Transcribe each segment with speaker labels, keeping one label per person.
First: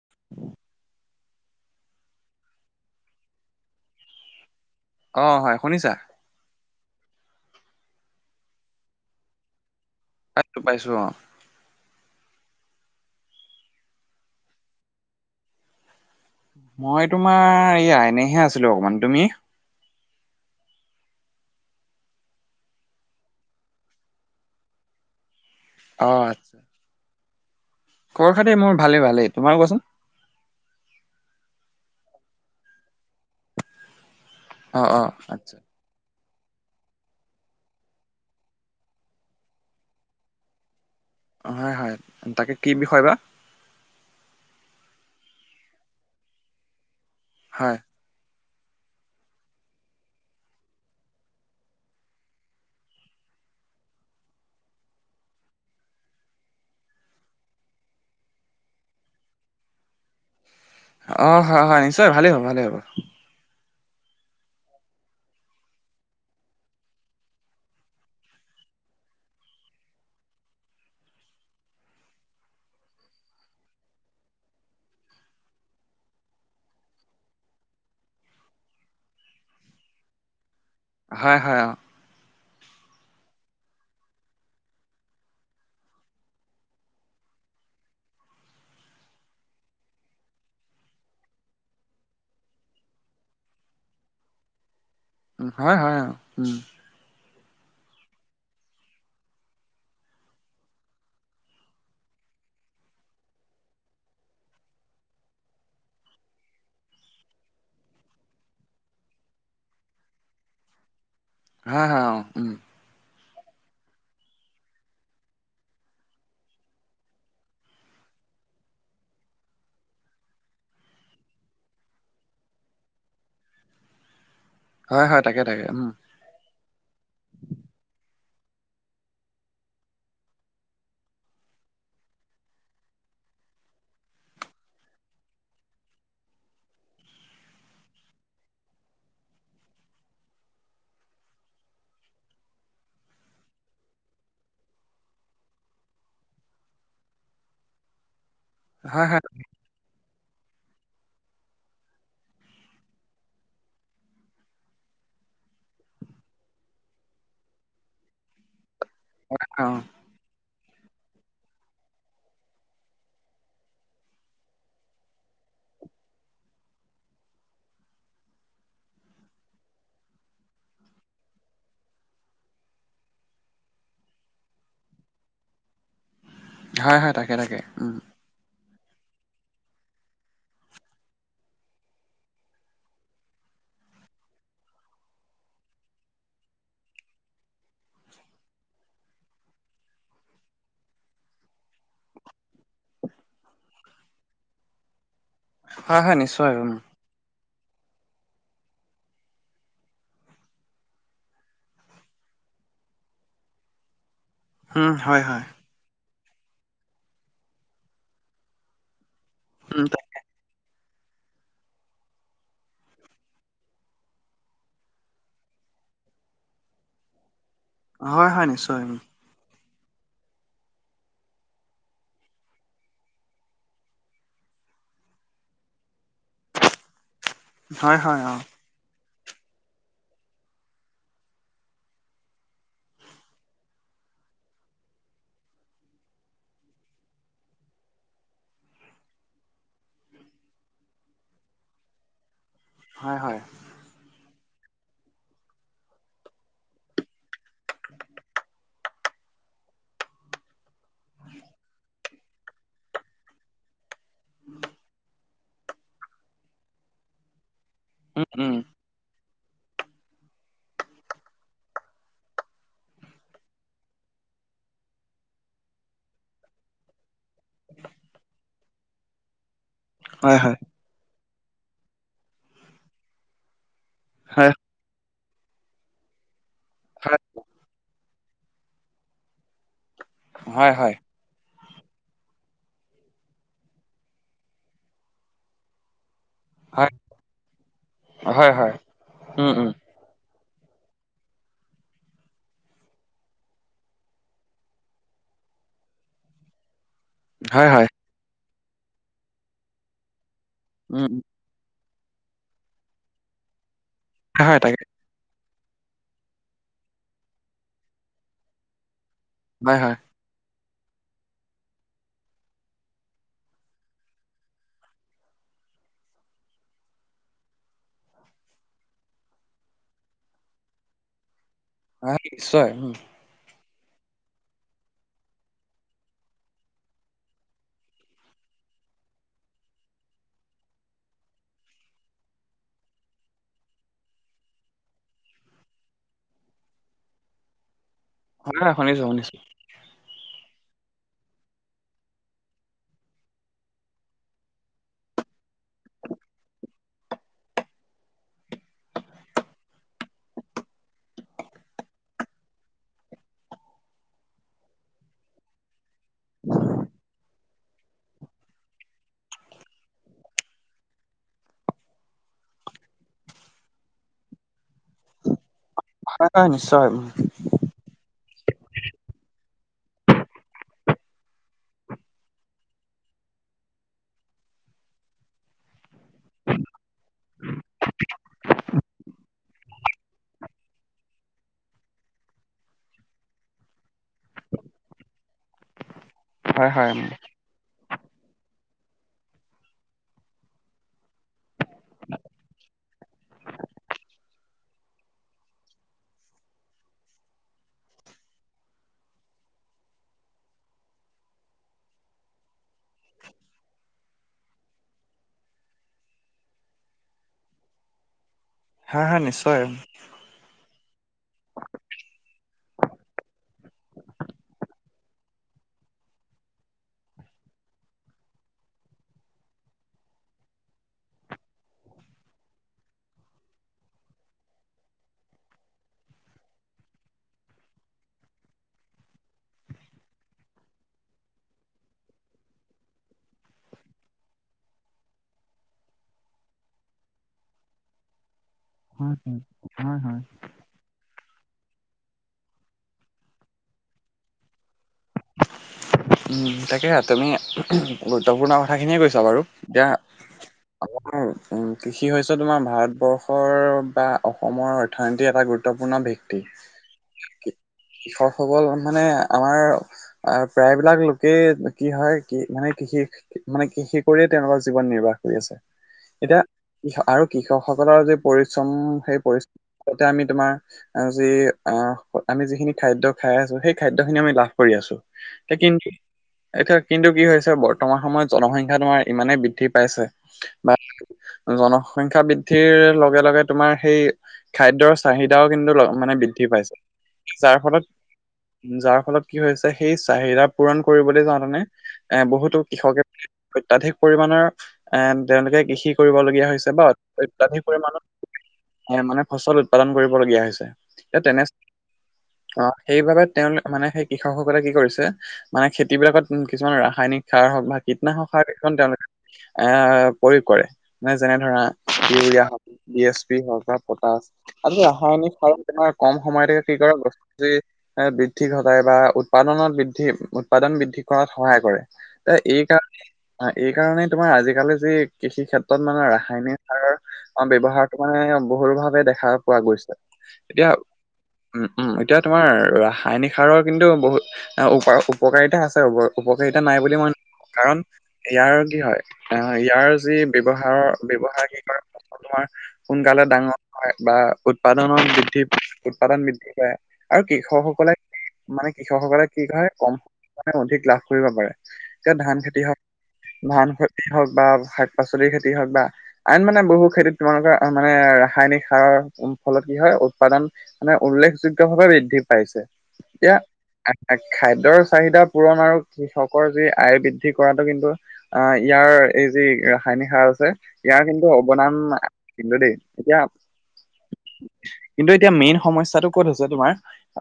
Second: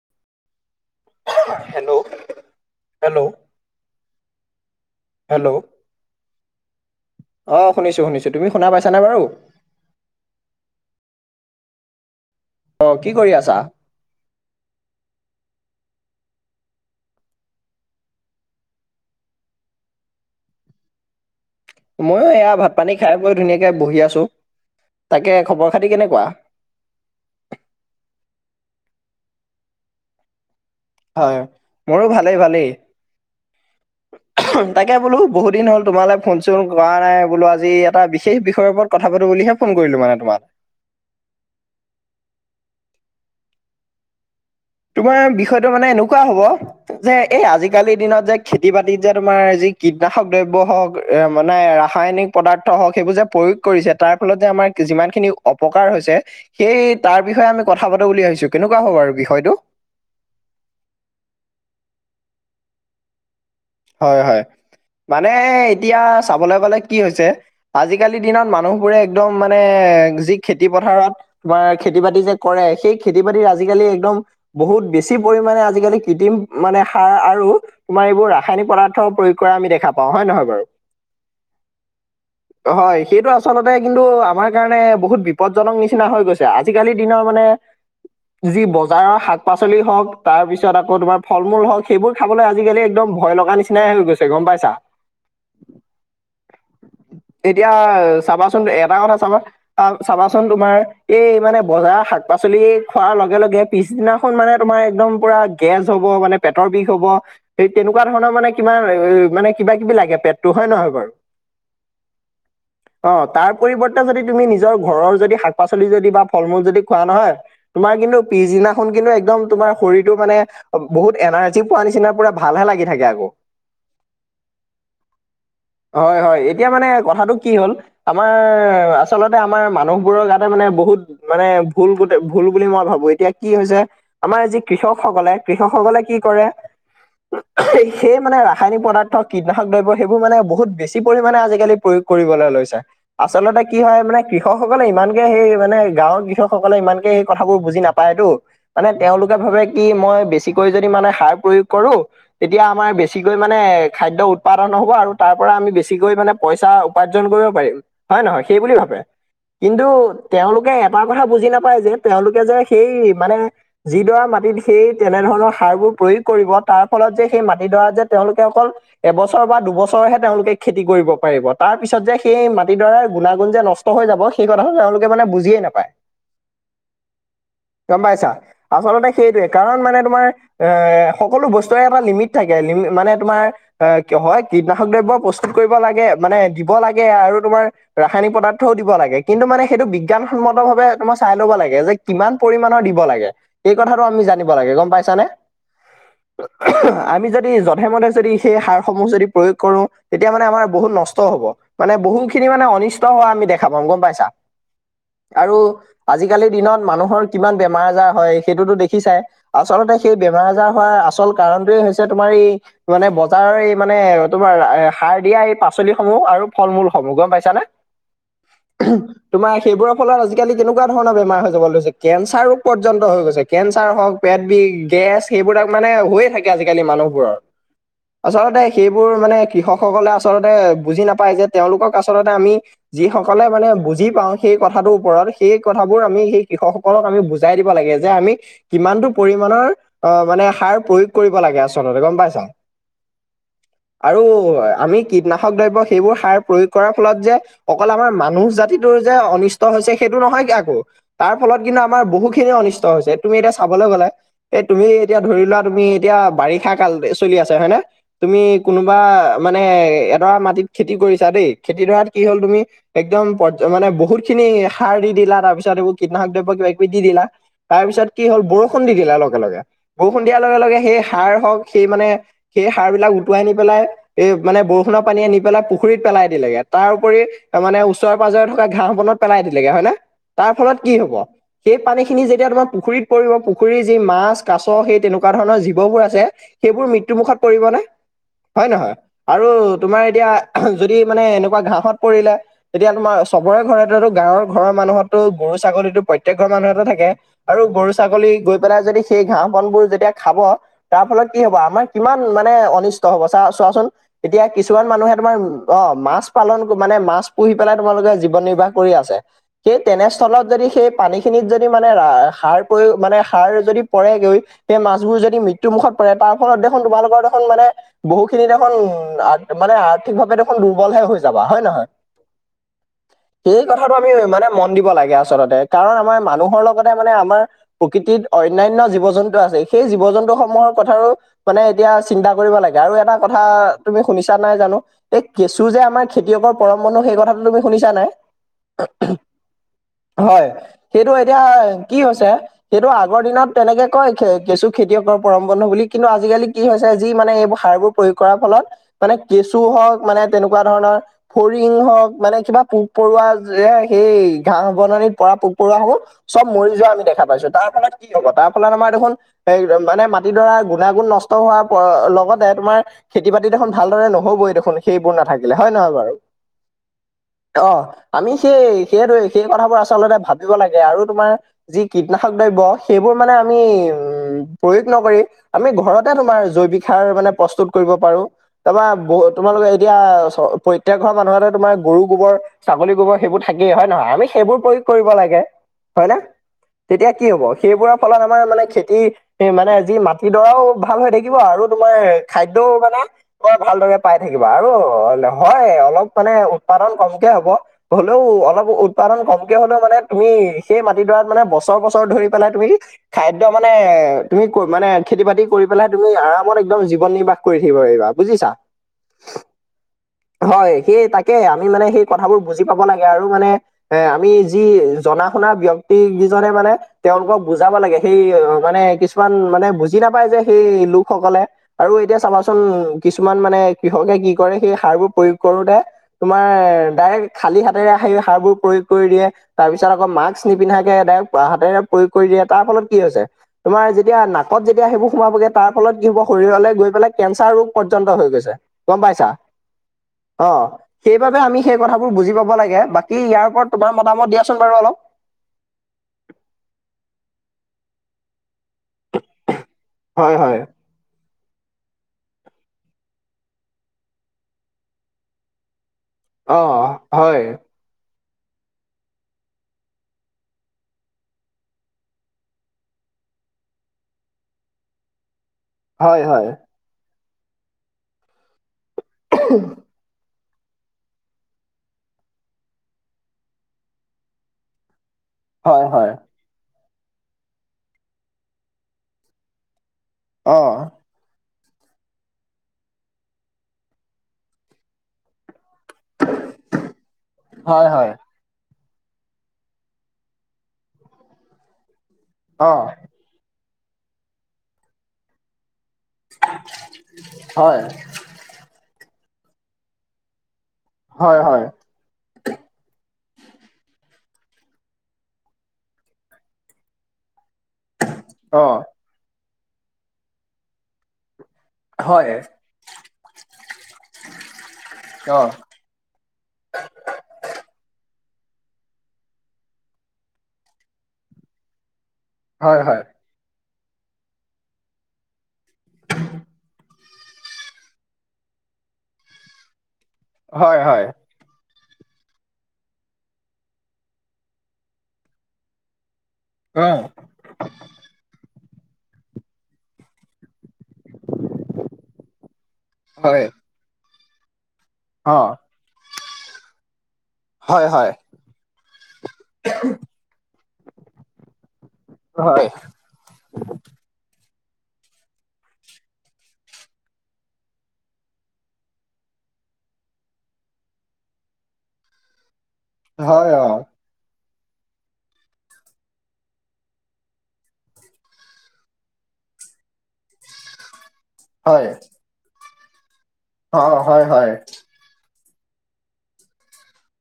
Speaker 1: [inaudible]
Speaker 2: Hello, - hello,
Speaker 1: অ,
Speaker 2: hello
Speaker 1: হয় শুনিছা?
Speaker 2: অ, শুনিছো - শুনিছো তুমি শুনা পাইছা নে বাৰু?
Speaker 1: পাইছো - পাইছো অ,
Speaker 2: অ, কি কৰি আছা?
Speaker 1: মই তোমাৰ এই আইনেহে আছিলো। অকণমান তুমি?
Speaker 2: ময়ো এয়া ভাত পানী খাই গৈ ধুনীয়াকৈ বহি আছো। তাকে খবৰ খাতি কেনেকুৱা?
Speaker 1: খৰ খাতে মোৰ ভালেই - ভালেই। তোমাৰ কোৱাচোন?
Speaker 2: হয় মোৰো ভালেই - ভালেই
Speaker 1: অ
Speaker 2: তাকে
Speaker 1: অ
Speaker 2: বোলো বহুত
Speaker 1: আচ্ছা
Speaker 2: দিন হ'ল। তোমালে ফোন চোন কৰা নাই বোলো আজি এটা বিশেষ বিষয়ৰ ওপৰত কথা পাতো বুলিহে ফোন কৰিলো মানে তোমাক।
Speaker 1: অ, হয়-হয় তাকে কি বিষয় বা?
Speaker 2: তোমাৰ বিষয়টো মানে এনেকুৱা হব যে এই
Speaker 1: হয়
Speaker 2: আজিকালিৰ দিনত যে খেতি বাতিত যে তোমাৰ যি কীটনাশক দ্ৰব্য হওক মানে ৰাসায়নিক পদাৰ্থ হওক সেইবোৰ যে প্ৰয়োগ কৰিছে তাৰ ফলত যে আমাৰ যিমান খিনি অপকাৰ হৈছে সেই তাৰ বিষয়ে আমি কথা পাতো বুলি ভাবিছো কেনেকুৱা হ'ব আৰু বিষয়টো।
Speaker 1: অ, হয় - হয় নিশ্চয় ভালেই হ'ব ভালেই হ'ব।
Speaker 2: হয় - হয় মানে এতিয়া চাবলৈ গলে কি হৈছে। আজিকালিৰ দিনত মানুহবোৰে একদম মানে যি খেতি পথাৰত তোমাৰ খেতি বাতি যে কৰে সেই খেতি বাতিৰ আজিকালি একদম বহুত বেছি পৰিমানে আজিকালি কৃত্ৰিম মানে সাৰ আৰু তোমাৰ এইবোৰ ৰা ৰাসায়নিক পদাৰ্থ প্ৰয়োগ কৰা আমি দেখা পাও হয় নহয় বাৰু
Speaker 1: হয় - হয় অ,
Speaker 2: হয় সেইটো আচলতে কিন্তু আমাৰ কাৰণে বহুত বিপদজনক নিচিনা হৈ গৈছে আ আজিকালি দিনৰ মানে যি বজাৰৰ শাক পাচলি হওঁক তাৰ পিছত আকৌ তোমাৰ ফল মূল হওক সেইবোৰ খাবলৈ আজিকালি একদম ভয় লগা নিচিনাই হৈ গৈছে গম পাইছা।
Speaker 1: হয় হয়।
Speaker 2: এতিয়া চাবাচোন এটা কথা চাবা আহ চাবাচোন তোমাৰ এই মানে বজাৰ শাক পাচলি খোৱাৰ লগে লগে পিছদিনাখন মানে তোমাৰ একদম পুৰা গেছ হ'ব মানে পেটৰ বিষ হ'ব সেই তেনে কুৱা ধৰণৰ মানে কিবা মানে কিবা কিবি লাগে পেটটো হয় নহয় বাৰু।
Speaker 1: হা হা অহ উম।
Speaker 2: অ তাৰ পৰিৱৰ্তে যদি তুমি নিজৰ ঘৰৰ যদি শাক পাচলি যদি বা ফল মূল যদি খোৱা নহয় তোমাৰ কিন্তু পিছদিনাখন কিন্তু একদম তোমাৰ শৰীৰটো মানে বহুত এনাৰ্জি পোৱা নিচিনা পুৰা ভালহে লাগি থাকে আকৌ।
Speaker 1: হয় হয় তাকে তাকে উম।
Speaker 2: হয় হয় এতিয়া মানে কথাটো কি হ'ল আমাৰ আচলতে আমাৰ মানুহবোৰ গাতে মানে বহুত মানে ভুল গোট ভুল বুলি মই ভাবো। এতিয়া কি হৈছে আমাৰ যি কৃষক সকলে কৃষক সকলে কি কৰে, সেই মানে ৰাসায়নিক পদাৰ্থ কীটনাশক দ্ৰব্য সেইবোৰ মানে বহুত বেছি পৰিমাণে আজিকালি প্ৰয়োগ কৰিবলৈ লৈছে। আচলতে কি হয় মানে কৃষকসকলে ইমানকে সেই মানে গাঁৱৰ কৃষক সকলে ইমানকে সেই কথাবোৰ বুজি না পায়তো মানে
Speaker 1: হয় হয়
Speaker 2: তেওঁলোকে ভাবে কি মই বেছিকৈ যদি মানে সাৰ প্ৰয়োগ কৰো তেতিয়া আমাৰ বেছিকৈ মানে খাদ্য উৎপাদন হ'ব আৰু তাৰ পৰা আমি বেছিকৈ মানে পইচা উপাৰ্জন কৰিব পাৰিম হয় নহয় সেই বুলি ভাবে।
Speaker 1: অ
Speaker 2: কিন্তু তেওঁলোকে এটা কথা বুজি নাপায় যে তেওঁলোকে যে সেই মানে যিডৰা মাটিত সেই তেনেধৰণৰ সাৰবোৰ প্ৰয়োগ কৰিব তাৰ ফলত যে সেই মাটিডৰাত যে তেওঁলোকে অকল এবছৰ বা দুবছৰহে তেওঁলোকে খেতি কৰিব পাৰিব তাৰ পিছত যে সেই মাটিডৰাৰ গুণাগুণ যে নষ্ট হৈ যাব সেই কথাটো তেওঁলোকে মানে বুজিয়েই নাপায়।
Speaker 1: হয়, হয় তাকে তাকে উম।
Speaker 2: [unintelligible] আচলতে সেইটোৱে কাৰণ মানে তোমাৰ এ সকলো বস্তুৰে এটা লিমিট থাকে লি মানে তোমাৰ আহ হয় কীটনাশক দ্ৰব্য প্ৰস্তুত কৰিব লাগে মানে দিব লাগে আৰু তোমাৰ ৰাসায়নিক পদাৰ্থও দিব লাগে কিন্তু মানে সেইটো বিজ্ঞানসন্মত ভাবে তোমাৰ চাই লব লাগে যে কিমান পৰিমণৰ দিব লাগে এই কথাটো আমি জানিব লাগে গম পাইছানে?
Speaker 1: হয় হয় নিশ্চয় উম।
Speaker 2: আমি যদি যধে মধে যদি সেই সাৰসমূহ যদি প্ৰয়োগ কৰো তেতিয়া মানে আমাৰ বহুত নষ্টও হব। মানে বহু খিনি মানে অনিষ্ট হোৱা আমি দেখা পাম গম পাইছা?
Speaker 1: উম হয় হয়
Speaker 2: আৰু আজিকালিৰ দিনত মানুহৰ কিমান বেমাৰ আজাৰ হয় সেইটোতো দেখিচাই।
Speaker 1: উম
Speaker 2: আচলতে সেই বেমাৰ আজাৰ হোৱাৰ আচল কাৰনটোয়ে হৈছে তোমাৰ এই মানে বজাৰৰ এই মানে তোমাৰ সাৰ দিয়া এই পাচলি সমূহ আৰু ফল মূলসমূহ গম পাইছানে।
Speaker 1: হয়, হয় নিশ্চয়।
Speaker 2: তোমাৰ সেইবোৰৰ ফলত আজিকালি কেনেকুৱা ধৰণৰ বেমাৰ হৈ যাবলৈ ধৈছে কেঞ্চাৰ ৰোগ পৰ্যন্ত হৈ গৈছে। কেঞ্চাৰ হওক পেট বিষ গেছ সেইবোৰাক মানে হৈয়ে থাকে আজি কালি মানুহবোৰৰ।
Speaker 1: হয় হয় অ
Speaker 2: আচলতে সেইবোৰ মানে কৃষকসকলে আচলতে বুজি নাপায় যে তেওঁলোকক আচলতে আমি যি সকলে মানে বুজি পাওঁ সেই কথাটোৰ ওপৰত সেই কথাবোৰ আমি সেই কৃষক সকলক আমি বুজাই দিব লাগে যে আমি কিমানটো পৰিমান অহ মানে সাৰ প্ৰয়োগ কৰিব লাগে আচলতে গম পাইছ।
Speaker 1: হয়, হয়।
Speaker 2: আৰু আমি কীটনাশক দ্ৰব্য সেইবোৰ সাৰ প্ৰয়োগ কৰাৰ ফলত যে অকল আমাৰ মানুহ জাতিটোৰ যে অনিষ্ট হৈছে সেইটো নহয় কি আকৌ। তাৰফলত কিন্তু আমাৰ বহুখিনি অনিষ্ট হৈছে, তুমি এতিয়া চাবলৈ গলে এই তুমি এতিয়া ধৰি লোৱা তুমি এতিয়া বাৰিষা কাল চলি আছে হয় নে
Speaker 1: উম
Speaker 2: তুমি
Speaker 1: উম
Speaker 2: কোনোবা মানে এডৰা মাটিত খেতি কৰিছা দেই, খেতি ধৰাত কি হ'ল তুমি। একদম প মানে বহুত খিনি সাৰ দি দিলা তাৰ পিছত এইবোৰ কীটনাশক দ্ৰব্য কিবা কিবি দি দিলা। তাৰপিছত কি হল বৰষুণ দি দিলাৰ লগে লগে বৰষুণ
Speaker 1: হয়
Speaker 2: দিয়াৰ
Speaker 1: হয়
Speaker 2: লগে লগে। সেই সাৰ হওক সেই মানে সেই সাৰবিলাক উটুৱাই নি পেলাই এই
Speaker 1: হয়
Speaker 2: মানে বৰষুণৰ পানী আনি পেলাই, পু- খুৰীত পেলাই দিলেগে তাৰ উপৰি
Speaker 1: হয়
Speaker 2: মানে ওচৰ পাজৰে থকা ঘাঁহ বনত পেলাই দিলেগে হয় নে। তাৰ
Speaker 1: হয়
Speaker 2: ফলত কি
Speaker 1: হয়
Speaker 2: হব। সেই পানীখিনি যেতিয়া তোমাৰ পুখুৰীত পৰি পুখুৰীৰ যি মাছ কাছ সেই তেনেকুৱা ধৰণৰ জীৱ বো ভুৰ আছে
Speaker 1: হয়
Speaker 2: সেইবোৰ মৃত্যু মুুখত পৰিব নে
Speaker 1: হয়
Speaker 2: হয়ে
Speaker 1: হয়
Speaker 2: নহয় আৰু
Speaker 1: উম উম
Speaker 2: তোমাৰ এতিয়া যদি মানে এনেকুৱা ঘাঁহত পৰিলে। তেতিয়া তোমাৰ চবৰে ঘৰতে গাঁৱৰ ঘৰৰ মানুহতটো গৰু ছাগলীতো প্ৰত্যেক ঘৰৰ মানুহৰটো থাকে। আৰু
Speaker 1: হয় হয়
Speaker 2: গৰু ছাগলী গৈ পেলাই যদি সেই ঘাঁহ বনবোৰ যেতিয়া খাব তাৰ
Speaker 1: উম উম
Speaker 2: ফলত কি হব আমাৰ কিমান মানে অনিষ্ট হব চা চোৱাচোন এতিয়া
Speaker 1: হয় তাকে
Speaker 2: কিছুমান মানুহে তোমাৰ অ মাছ পালন মানে মাছ পুহি পেলাই তোমালোকে জীৱন নিৰ্বাহ কৰি আছে সেই
Speaker 1: হয় হয়
Speaker 2: তেনেস্থ- ফলত যদি সেই পানীখিনিত যদি মানে ৰা সাৰ প্ৰয়ো মানে সাৰ যদি পৰেগৈ সেই মাছবোৰ যদি মৃত্যুমুখত পৰে তাৰ ফলত দেখোন তোমালোকৰ দেখোন মানে বহু খিনি দেখোন উ মানে আৰ্থিকভাৱে দেখোন দুৰ্বলহে হৈ যাবা হয় নহয়।
Speaker 1: অহ নিশ্চয়।
Speaker 2: সেই কথাটো আমি মানে মন দিব লাগে আচলতে কাৰণ আমাৰ মানুহৰ লগতে মানে আমাৰ প্ৰকৃতিত অন্যান্য জীৱ জন্তু আছে। সেই জীৱ জন্তুসমূহৰ কথাৰো মানে এতিয়া চিন্তা কৰিব লাগে আৰু এটা কথা তুমি শুনিছা নাই জানো। এই কেঁচু যে আমাৰ খেতিয়কৰ পৰম বন্ধু সেই কথাটো তুমি শুনিছা নাই?
Speaker 1: শুনা শুনিছো শুনিছো।
Speaker 2: হয়। সেইটো এতিয়া কি হৈছে সেইটো আগৰ দিনত তেনেকে কয় কেঁচু খেতিয়কৰ পৰম বন্ধ বুলি কিন্তু আজিকালি কি হৈছে যি মানে এই সাৰবোৰ প্ৰয়োগ কৰাৰ ফলত মানে কেঁচু হওক মানে তেনেকুৱা ধৰণৰ ফৰিং হওক মানে কিবা পোক পৰুৱা যে সেই ঘাঁহ বননিত পৰা পোক-পৰুৱাসমুহ চব মৰি যোৱা আমি দেখা পাইছো। তাৰ ফলত কি হ'ব তাৰ ফলত আমাৰ দেখোন এ মানে মাট মাটি ধৰা গুণাগুণ নষ্ট হোৱাৰ প লগতে তোমাৰ খেতি বাতি দেখোন ভালদৰে নহবই দেখোন সেইবোৰ নাথাকিলে হয়, নহয় বাৰু?
Speaker 1: হয় হয় নিশ্চয় উম
Speaker 2: অ আমি সেই সেইটোৱে সেই কথাবোৰ আচলতে ভাবিব লাগে আৰু তোমাৰ যি কীটনাশক দ্ৰব্য সেইবোৰ মানে আমি উম প্ৰয়োগ নকৰি আমি ঘৰতে তোমাৰ জৈৱিক সাৰ মানে প্ৰস্তুত কৰিব পাৰো। তা পা বহু তোমালোকে এতিয়া চ প্ৰত্যেক ঘৰ মানুহতে তোমাৰ গৰু গোবৰ ছাগলী গোবৰ সেইবোৰ থাকেই হয় নহয়। আমি সেইবোৰ প্ৰয়োগ কৰিব লাগে। হয় নে?
Speaker 1: হয় হয় উম
Speaker 2: তেতিয়া কি হব সেইবোৰৰ ফলত আমাৰ মানে খেতি হে মানে যি মাটিডৰাও ভাল হৈ থাকিব আৰু তোমাৰ খাদ্যও মানে বৰ ভালদৰে পাই থাকিবা আৰু হয় অলপ মানে উৎপাদন কমকে হ'ব। হলোঁ অলপ উৎপাদন কমকে হলেও মানে তুমি সেই মাটিডৰাত মানে বছৰ বছৰ ধৰি পেলাই তুমি খাদ্য মানে তুমি কৈ মানে খেতি-বাতি কৰি পেলাই তুমি আৰামত একদম জীৱন নিৰ্বাহ কৰি থাকিব পাৰিবা বুজিছা।
Speaker 1: হা হা নিশ্চয়।
Speaker 2: হয় সেই তাকে আমি মানে সেই কথাবোৰ বুজি পাব লাগে আৰু মানে এ আমি যি জনা শুনা ব্যক্তি কিজনে মানে তেওঁলোকক বুজাব লাগে সেই মানে কিছুমান মানে বুজি নাপায় যে সেই লোকসকলে আৰু এতিয়া চাবাচোন কিছুমান মানে কৃষকে কি কৰে সেই সাৰবোৰ প্ৰয়োগ কৰোতে তোমাৰ ডাইৰেক্ট খালী হাতেৰে আহি সাৰবোৰ প্ৰয়োগ কৰি দিয়ে। তাৰপিছত আকৌ মাস্ক নিপিন্ধাকে হাতেৰে প্ৰয়োগ কৰি দিয়ে তাৰ ফলত কি হৈছে। তোমাৰ যি- তিয়া নাকত যেতিয়া সেইবোৰ সোমাবগে তাৰ ফলত কি হ'ব, শৰীৰলে গৈ পেলাই কেঞ্চাৰ ৰোগ পৰ্যন্ত হৈ গৈছে।
Speaker 1: [unintelligible]
Speaker 2: গম পাইছা
Speaker 1: হয় -হয়।
Speaker 2: অ', সেইবাবে আমি সেই কথাবোৰ বুজি পাব লাগে, বাকী ইয়াৰ ওপৰত তোমাৰ মতামত দিয়াচোন বাৰু অলপ?
Speaker 1: উম, তাকে তুমি গুৰুত্বপূৰ্ণ কথাখিনিয়ে কৈছা বাৰু দিয়া
Speaker 2: হয় -হয়
Speaker 1: উম, কৃষি হৈছে তোমাৰ ভাৰতবৰ্ষৰ বা অসমৰ অৰ্থনীতিৰ এটা গুৰুত্বপূৰ্ণ
Speaker 2: অ
Speaker 1: দিশ
Speaker 2: হয়
Speaker 1: কৃষক সকল মানে আমাৰ আ প্ৰায় প্ৰায়বিলাক লোকে কি হয় কি মানে কৃষি মানে কৃষি কৰিয়ে তেওঁলোকৰ জীৱন নিৰ্বাহ কৰি আছে।
Speaker 2: হয়
Speaker 1: এতিয়া
Speaker 2: হয়
Speaker 1: আৰু কৃষকসকলৰ যি পৰিশ্ৰম সেই পৰিশ্ৰম তাতে আমি তোমাৰ আজি আহ আমি যিখিনি খাদ্য খাই আছো সেই খাদ্য খিনি আমি লাভ কৰি আছো। এতিয়া
Speaker 2: হয়
Speaker 1: কিন্তু-
Speaker 2: হয়
Speaker 1: এতিয়া কিন্তু কি হৈছে বৰ্তমান সময়ত জনসংখ্যা তোমাৰ ইমানেই বৃদ্ধি পাইছে
Speaker 2: অ
Speaker 1: [unintelligible] জনসংখ্যা বৃদ্ধিৰ লগে -লগে তোমাৰ সেই খাদ্যৰ চাহিদাও কিন্তু ল মানে বৃদ্ধি পাইছে, যাৰ
Speaker 2: হয়
Speaker 1: ফলত-
Speaker 2: হয়
Speaker 1: যাৰ ফলত কি হৈছে সেই চাহিদা পূৰণ কৰিবলে যাওঁতে নে এ বহুতো
Speaker 2: অ
Speaker 1: কৃষকে মানে অত্যাধিক পৰিমানৰ এ তেওঁলোকে কৃষি কৰিবলগীয়া হৈছে বা অত্যাধিক
Speaker 2: হয়
Speaker 1: পৰিমানৰ এ মানে ফচল উৎপাদন কৰিবলগীয়া হৈছে, এ
Speaker 2: হয়
Speaker 1: তেনে
Speaker 2: হয়
Speaker 1: অ', সেইবাবে তেওঁ মানে সেই কৃষকসকলে কি কৰিছে ছে মানে খেতি বিলাকত উম কিছুমানে ৰাসায়নিক সাৰ হওঁক বা কীটনাশক সাৰ
Speaker 2: অ
Speaker 1: কিছুমান তেওঁলোকে এ প্ৰয়োগ কৰে নে যেনে ধৰা
Speaker 2: হয়
Speaker 1: ইউৰিয়া হওঁক ডি এছ পি হওঁক বা পটাছ আৰু ৰাসায়নিক
Speaker 2: অ
Speaker 1: সাৰ তোমাৰ কম সময়তে কি কৰে [unintelligible] এ বৃদ্ধি ঘটাই বা উৎপাদনত বৃধ দ্ধি উৎপাদন বৃদ্ধি কৰাত সহায় কৰে, ত এই
Speaker 2: হয় হয়
Speaker 1: কাৰণেই অ', এই কাৰণেই তোমাৰ আজিকালি যি কৃষি ক্ষেত্ৰত মানে ৰাসায়নিক সাৰ অ', ব্যৱহাৰটো মানে বহুল ভাৱে দেখা পোৱা গৈছে এতিয়া
Speaker 2: হয় হয়
Speaker 1: উম - উম এতিয়া তোমাৰ ৰাসায়নিক সাৰৰ কিন্তু বহুত অ', উপা উপকাৰিতা আছে উপকাৰিতা নাই
Speaker 2: অ
Speaker 1: বুলি মই নকওঁ। কাৰণ ইয়াৰ কি হয় আহ ইয়াৰ যি ব্যৱহাৰৰ ব্যৱহাৰ কি কয় তোমাৰ সোনকালে
Speaker 2: হয়
Speaker 1: ডাঙৰ হয় বা উৎপাদনৰ
Speaker 2: অ
Speaker 1: বৃদ্ধি উৎপাদন বৃদ্ধি কৰে আৰু
Speaker 2: হয়
Speaker 1: কৃষকসকলে
Speaker 2: হয়
Speaker 1: মানে কৃষকসকলে কি কাৰণে কম সময়তে অধিক লাভ কৰিব পাৰে এতিয়া
Speaker 2: হয়
Speaker 1: ধান
Speaker 2: হয় অ
Speaker 1: খেতি
Speaker 2: হয়
Speaker 1: হওক ধান খেতি হওক বা শাক- পাচলিৰ খেতি হওক বা আৰু মানে বহু খেতিত তোমালোকৰ মানে ৰাসায়নিক সাৰৰ ফলত কি হয় উৎপাদন মানে উল্লেখযোগ্য ভাৱে বৃদ্ধি পাইছে এতিয়া
Speaker 2: হয়, অ।
Speaker 1: আহ, খাদ্যৰ চাহিদা পূৰণ আৰু কৃষকৰ যি আয় বৃদ্ধি কৰাটো কিন্তু আহ ইয়াৰ এই যি ৰাসায়নিক সাৰ আছে ইয়াৰ কিন্তু অৱদান আছিল কিন্তু দেই, এতিয়া
Speaker 2: অ অ হয় হয়।
Speaker 1: কিন্তু এতিয়া মেইন সমস্যাটো ক'ত হৈছে তোমাৰ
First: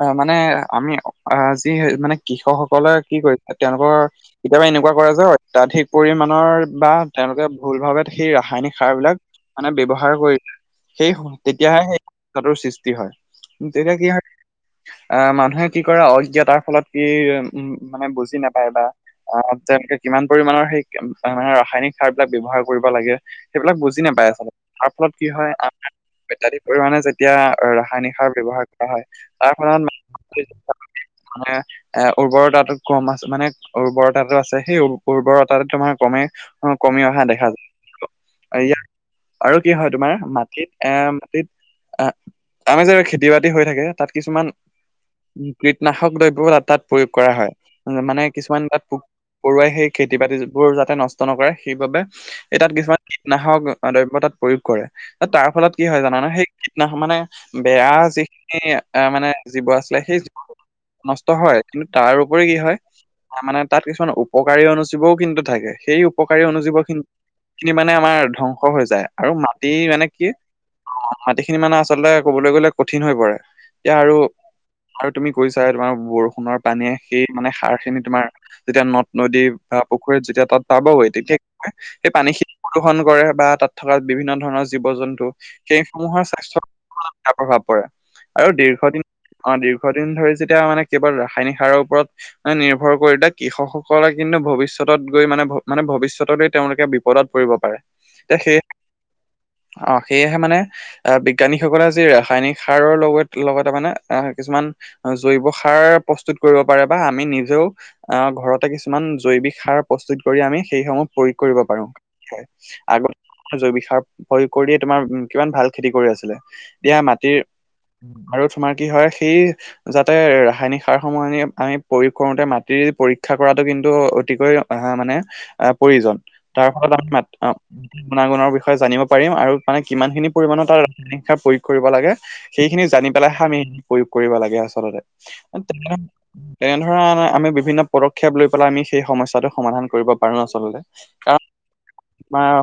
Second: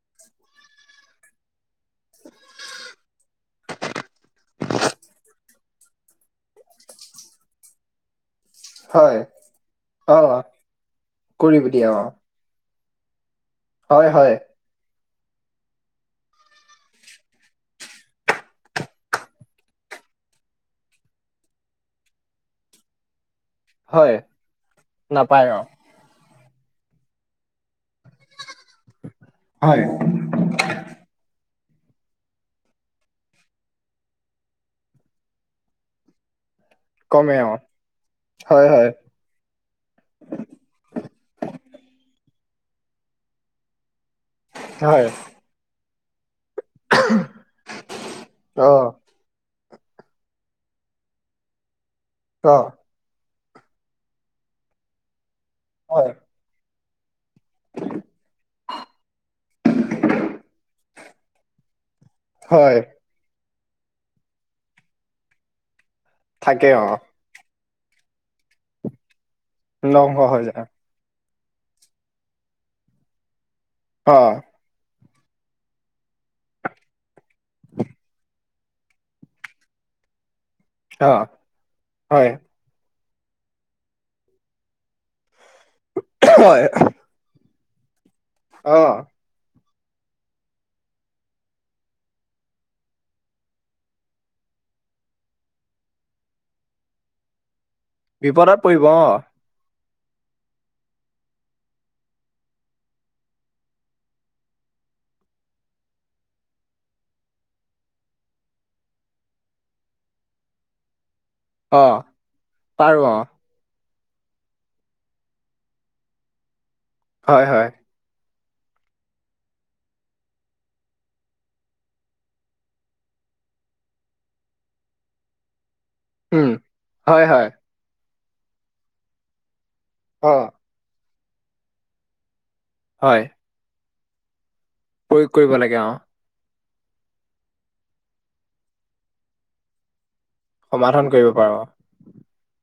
Speaker 1: আহ মানে আমি অ আজ যি মানে কৃষকসকলে কি কৰিছে তেওঁলোকৰ কেতিয়াবা এনেকুৱা কৰে যে অত্যাধিক পৰিমানৰ বা তেওঁলোকে ভুল ভাবে সেই ৰাসায়নিক সাৰ বিলাক
Speaker 2: হয়
Speaker 1: মানে ব্যৱহাৰ
Speaker 2: অ
Speaker 1: কৰি সেই
Speaker 2: কৰিব
Speaker 1: তেতিয়াহে
Speaker 2: দিয়ে
Speaker 1: সেই
Speaker 2: অ
Speaker 1: সৃষ্টি হয়। তেতিয়া কি হয় আহ মানুহে কি কৰে অজ্ঞাতাৰ ফলত কি উম মানে বুজি নাপায় বা অ তেওঁলোকে কিমান পৰিমাণৰ সেই মানে ৰাসায়নিক সাৰ বিলাক ব্যৱহাৰ কৰিব লাগে সেইবিলাক বুজি
Speaker 2: হয়
Speaker 1: নাপায় আচলতে, তাৰ ফলত কি
Speaker 2: নাপায়
Speaker 1: হয়
Speaker 2: অ
Speaker 1: অত্যাধিক পৰিমানে যেতিয়া ৰাসায়নিক সাৰ ব্যৱহাৰ কৰা হয় তাৰ
Speaker 2: হয়
Speaker 1: ফলত [unintelligible] মানে এ উৰ্বৰতাতো কম আছে মানে উৰ্বৰতাটো আছে সেই উৰ্বৰতাটো তোমাৰ কমে অ কমি অহা
Speaker 2: কমে অ
Speaker 1: দেখা যায়।
Speaker 2: হয়
Speaker 1: ইয়াত
Speaker 2: হয়
Speaker 1: [unintelligible] আৰু কি হয় তোমাৰ মাটিত এ মাটিত আহ আমি যে খেতি বাতি হৈ থাকে তাত কিছুমান
Speaker 2: হয়।
Speaker 1: কীটনাশক দ্ৰব্যও তাত প্ৰয়োগ কৰা হয় মানে
Speaker 2: অ
Speaker 1: কিছুমান তাত প পৰুৱাই সেই খেতি বাতিবোৰ যাতে নষ্ট নকৰে সেইবাবে
Speaker 2: অ
Speaker 1: এ তাত কিছুমান কীটনাশক দ্ৰব্যতাত প্ৰয়োগ কৰে তাৰ ফলত কি হয় জানানে সেই কীটনাশক মানে বেয়া যিখিনি এ মানে জীৱ আছিলে সেই নষ্ট হয় কিন্তু তাৰ উপৰি কি হয় মানে তাত কিছুমান উপকাৰী অনুজীৱও কিন্তু থাকে সেই উপকাৰী
Speaker 2: থাকে
Speaker 1: অনুজীৱ
Speaker 2: অ
Speaker 1: খিনি স খিনি মানে আমাৰ ধ্বংস হৈ যায় আৰু মাটি মানে
Speaker 2: ধ্বংস
Speaker 1: কি
Speaker 2: হৈ যায়
Speaker 1: মাটি খিনি মানে আচলতে কবলৈ গলে কঠিন হৈ পৰে এতিয়া
Speaker 2: অ
Speaker 1: আৰু আৰু তুমি কৰি চাই তোমাৰ বৰষুণৰ পানীয়ে সেই মানে সাৰ খিনি তোমাৰ যেতিয়া নদ নদী বা পুখুৰীত যেতিয়া তাত পাবগৈ
Speaker 2: অ
Speaker 1: তেতিয়া কি সেই পানী
Speaker 2: হয়
Speaker 1: খিন প্ৰদূষন কৰে বা তাত থকা বিভিন্ন ধৰণৰ জীৱ - জন্তু সেই সমূহৰ
Speaker 2: হয়
Speaker 1: স্বাস্থ্যৰ বেয়া প্ৰভাৱ পৰে আৰু
Speaker 2: অ
Speaker 1: দীৰ্ঘদিন - দীৰ্ঘদ দিন ধৰি যেতিয়া মানে কেৱল ৰাসায়নিক সাৰৰ ওপৰত নিৰ্ভৰ কৰিলে কৃষকসকলে কিন্তু ভৱিষ্যতত গৈ মানে মানে ভৱিষ্যতলৈ তেওঁলোকে বিপদত পৰিব পাৰে। এতিয়া সেই
Speaker 2: বিপদত পৰিব অ,
Speaker 1: অ, সেয়েহে মানে আহ বিজ্ঞানীসকলে আজি ৰাসায়নিক সাৰৰ লগ লগতে মানে আহ কিছুমান জৈৱ সাৰ প্ৰস্তুত কৰিব পাৰে বা আমি নিজেও আহ ঘৰতে কিছুমান জৈৱিক সাৰ প্ৰস্তুত কৰি আমি সেইসমূহ প্ৰয়োগ কৰিব
Speaker 2: অ
Speaker 1: পাৰো হয়
Speaker 2: পাৰো
Speaker 1: আগত
Speaker 2: অ
Speaker 1: জৈৱিক সাৰ প্ৰয়োগ কৰিয়েই তোমাৰ কিমান ভাল খেতি কৰি আছিলে এতিয়া
Speaker 2: হয়
Speaker 1: মাটিৰ
Speaker 2: হয়
Speaker 1: আৰু তোমাৰ কি হয় সেই যাতে ৰাসায়নিক সাৰ সমহি আমি প্ৰয়োগ কৰোতে মাটি পৰীক্ষা কৰাতটো কিন্তু অতিকৈ অ, মানে প্ৰয়োজন
Speaker 2: উম
Speaker 1: তাৰ ফলত আমি ম
Speaker 2: হয়
Speaker 1: -
Speaker 2: হয়
Speaker 1: ম গুণাগুণৰ বিষয়ে জানিব পাৰিম আৰু মানে কিমান খিনি
Speaker 2: অ
Speaker 1: পৰিমাণৰ তাত ৰাসায়নিক সাৰ প্ৰয়োগ কৰিব লাগে সেইখিনি জানি
Speaker 2: হয়
Speaker 1: পেলাইহে আমি কৰিব লাগে আচলতে
Speaker 2: প্ৰয়োগ কৰিব
Speaker 1: তে
Speaker 2: লাগে অ
Speaker 1: তেনে ধৰা আমি বিভিন্ন পদক্ষেপ লৈ পেলাই আমি সেই সমস্যটো সমাধান কৰিব পাৰো আচলতে
Speaker 2: সমাধান কৰিব পাৰো।
Speaker 1: ম অ,